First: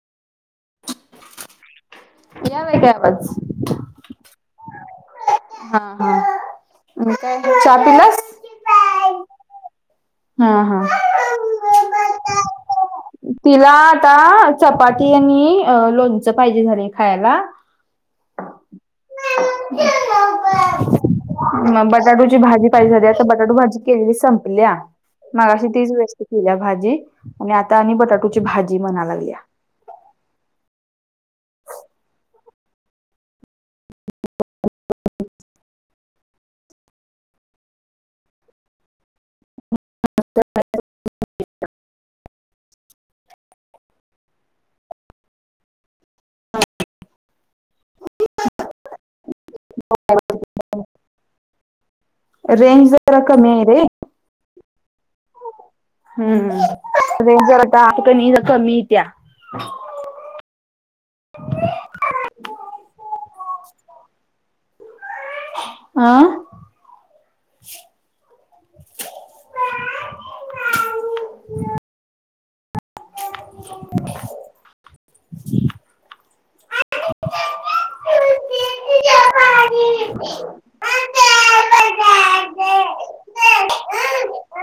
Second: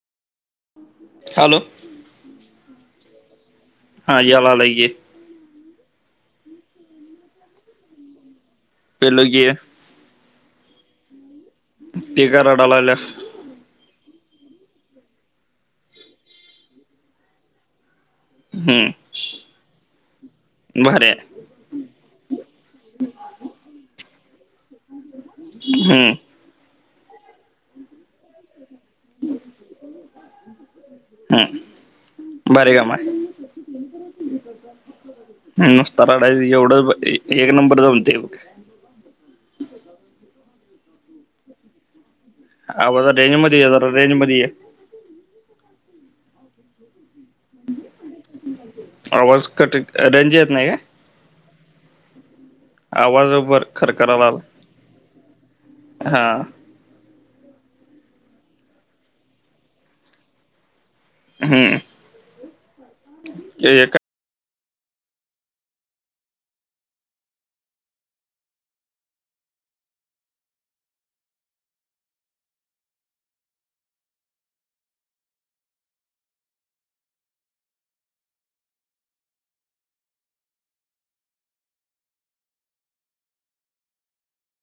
Hello! यालायं काय आवाज? हा यालागलाय घे. हा हा मग काय चहा पिलासं? पिलो की. हा हा. ती का रडा लागल्या? तिला आता चपाती आणि लोणचं पाहिजे झालंय खायला. हम्म! भारी हाय. मग बटाटूची भाजी पाहिजे झाल्या, आता बटाटू भाजी केलेली संपल्या. मगाशी तीच हम्म व्यस्त केल्या भाजी आणि आता आणि बटाटोची भाजी म्हणा लागल्या. ह भारी काम हाय. ह नुसता रडायचं एवढं एक नंबर जमतयं बघं. [unintelligible] आवाज-रेंज मध्ये ये जरा रेंज मध्ये ये. आवाज कट रेंज येत नाही काय? रेंज जरा आवाज कमी हाय बर रे. खरखराला आला हा [unintelligible] हम्म ते एका आं. [unintelligible]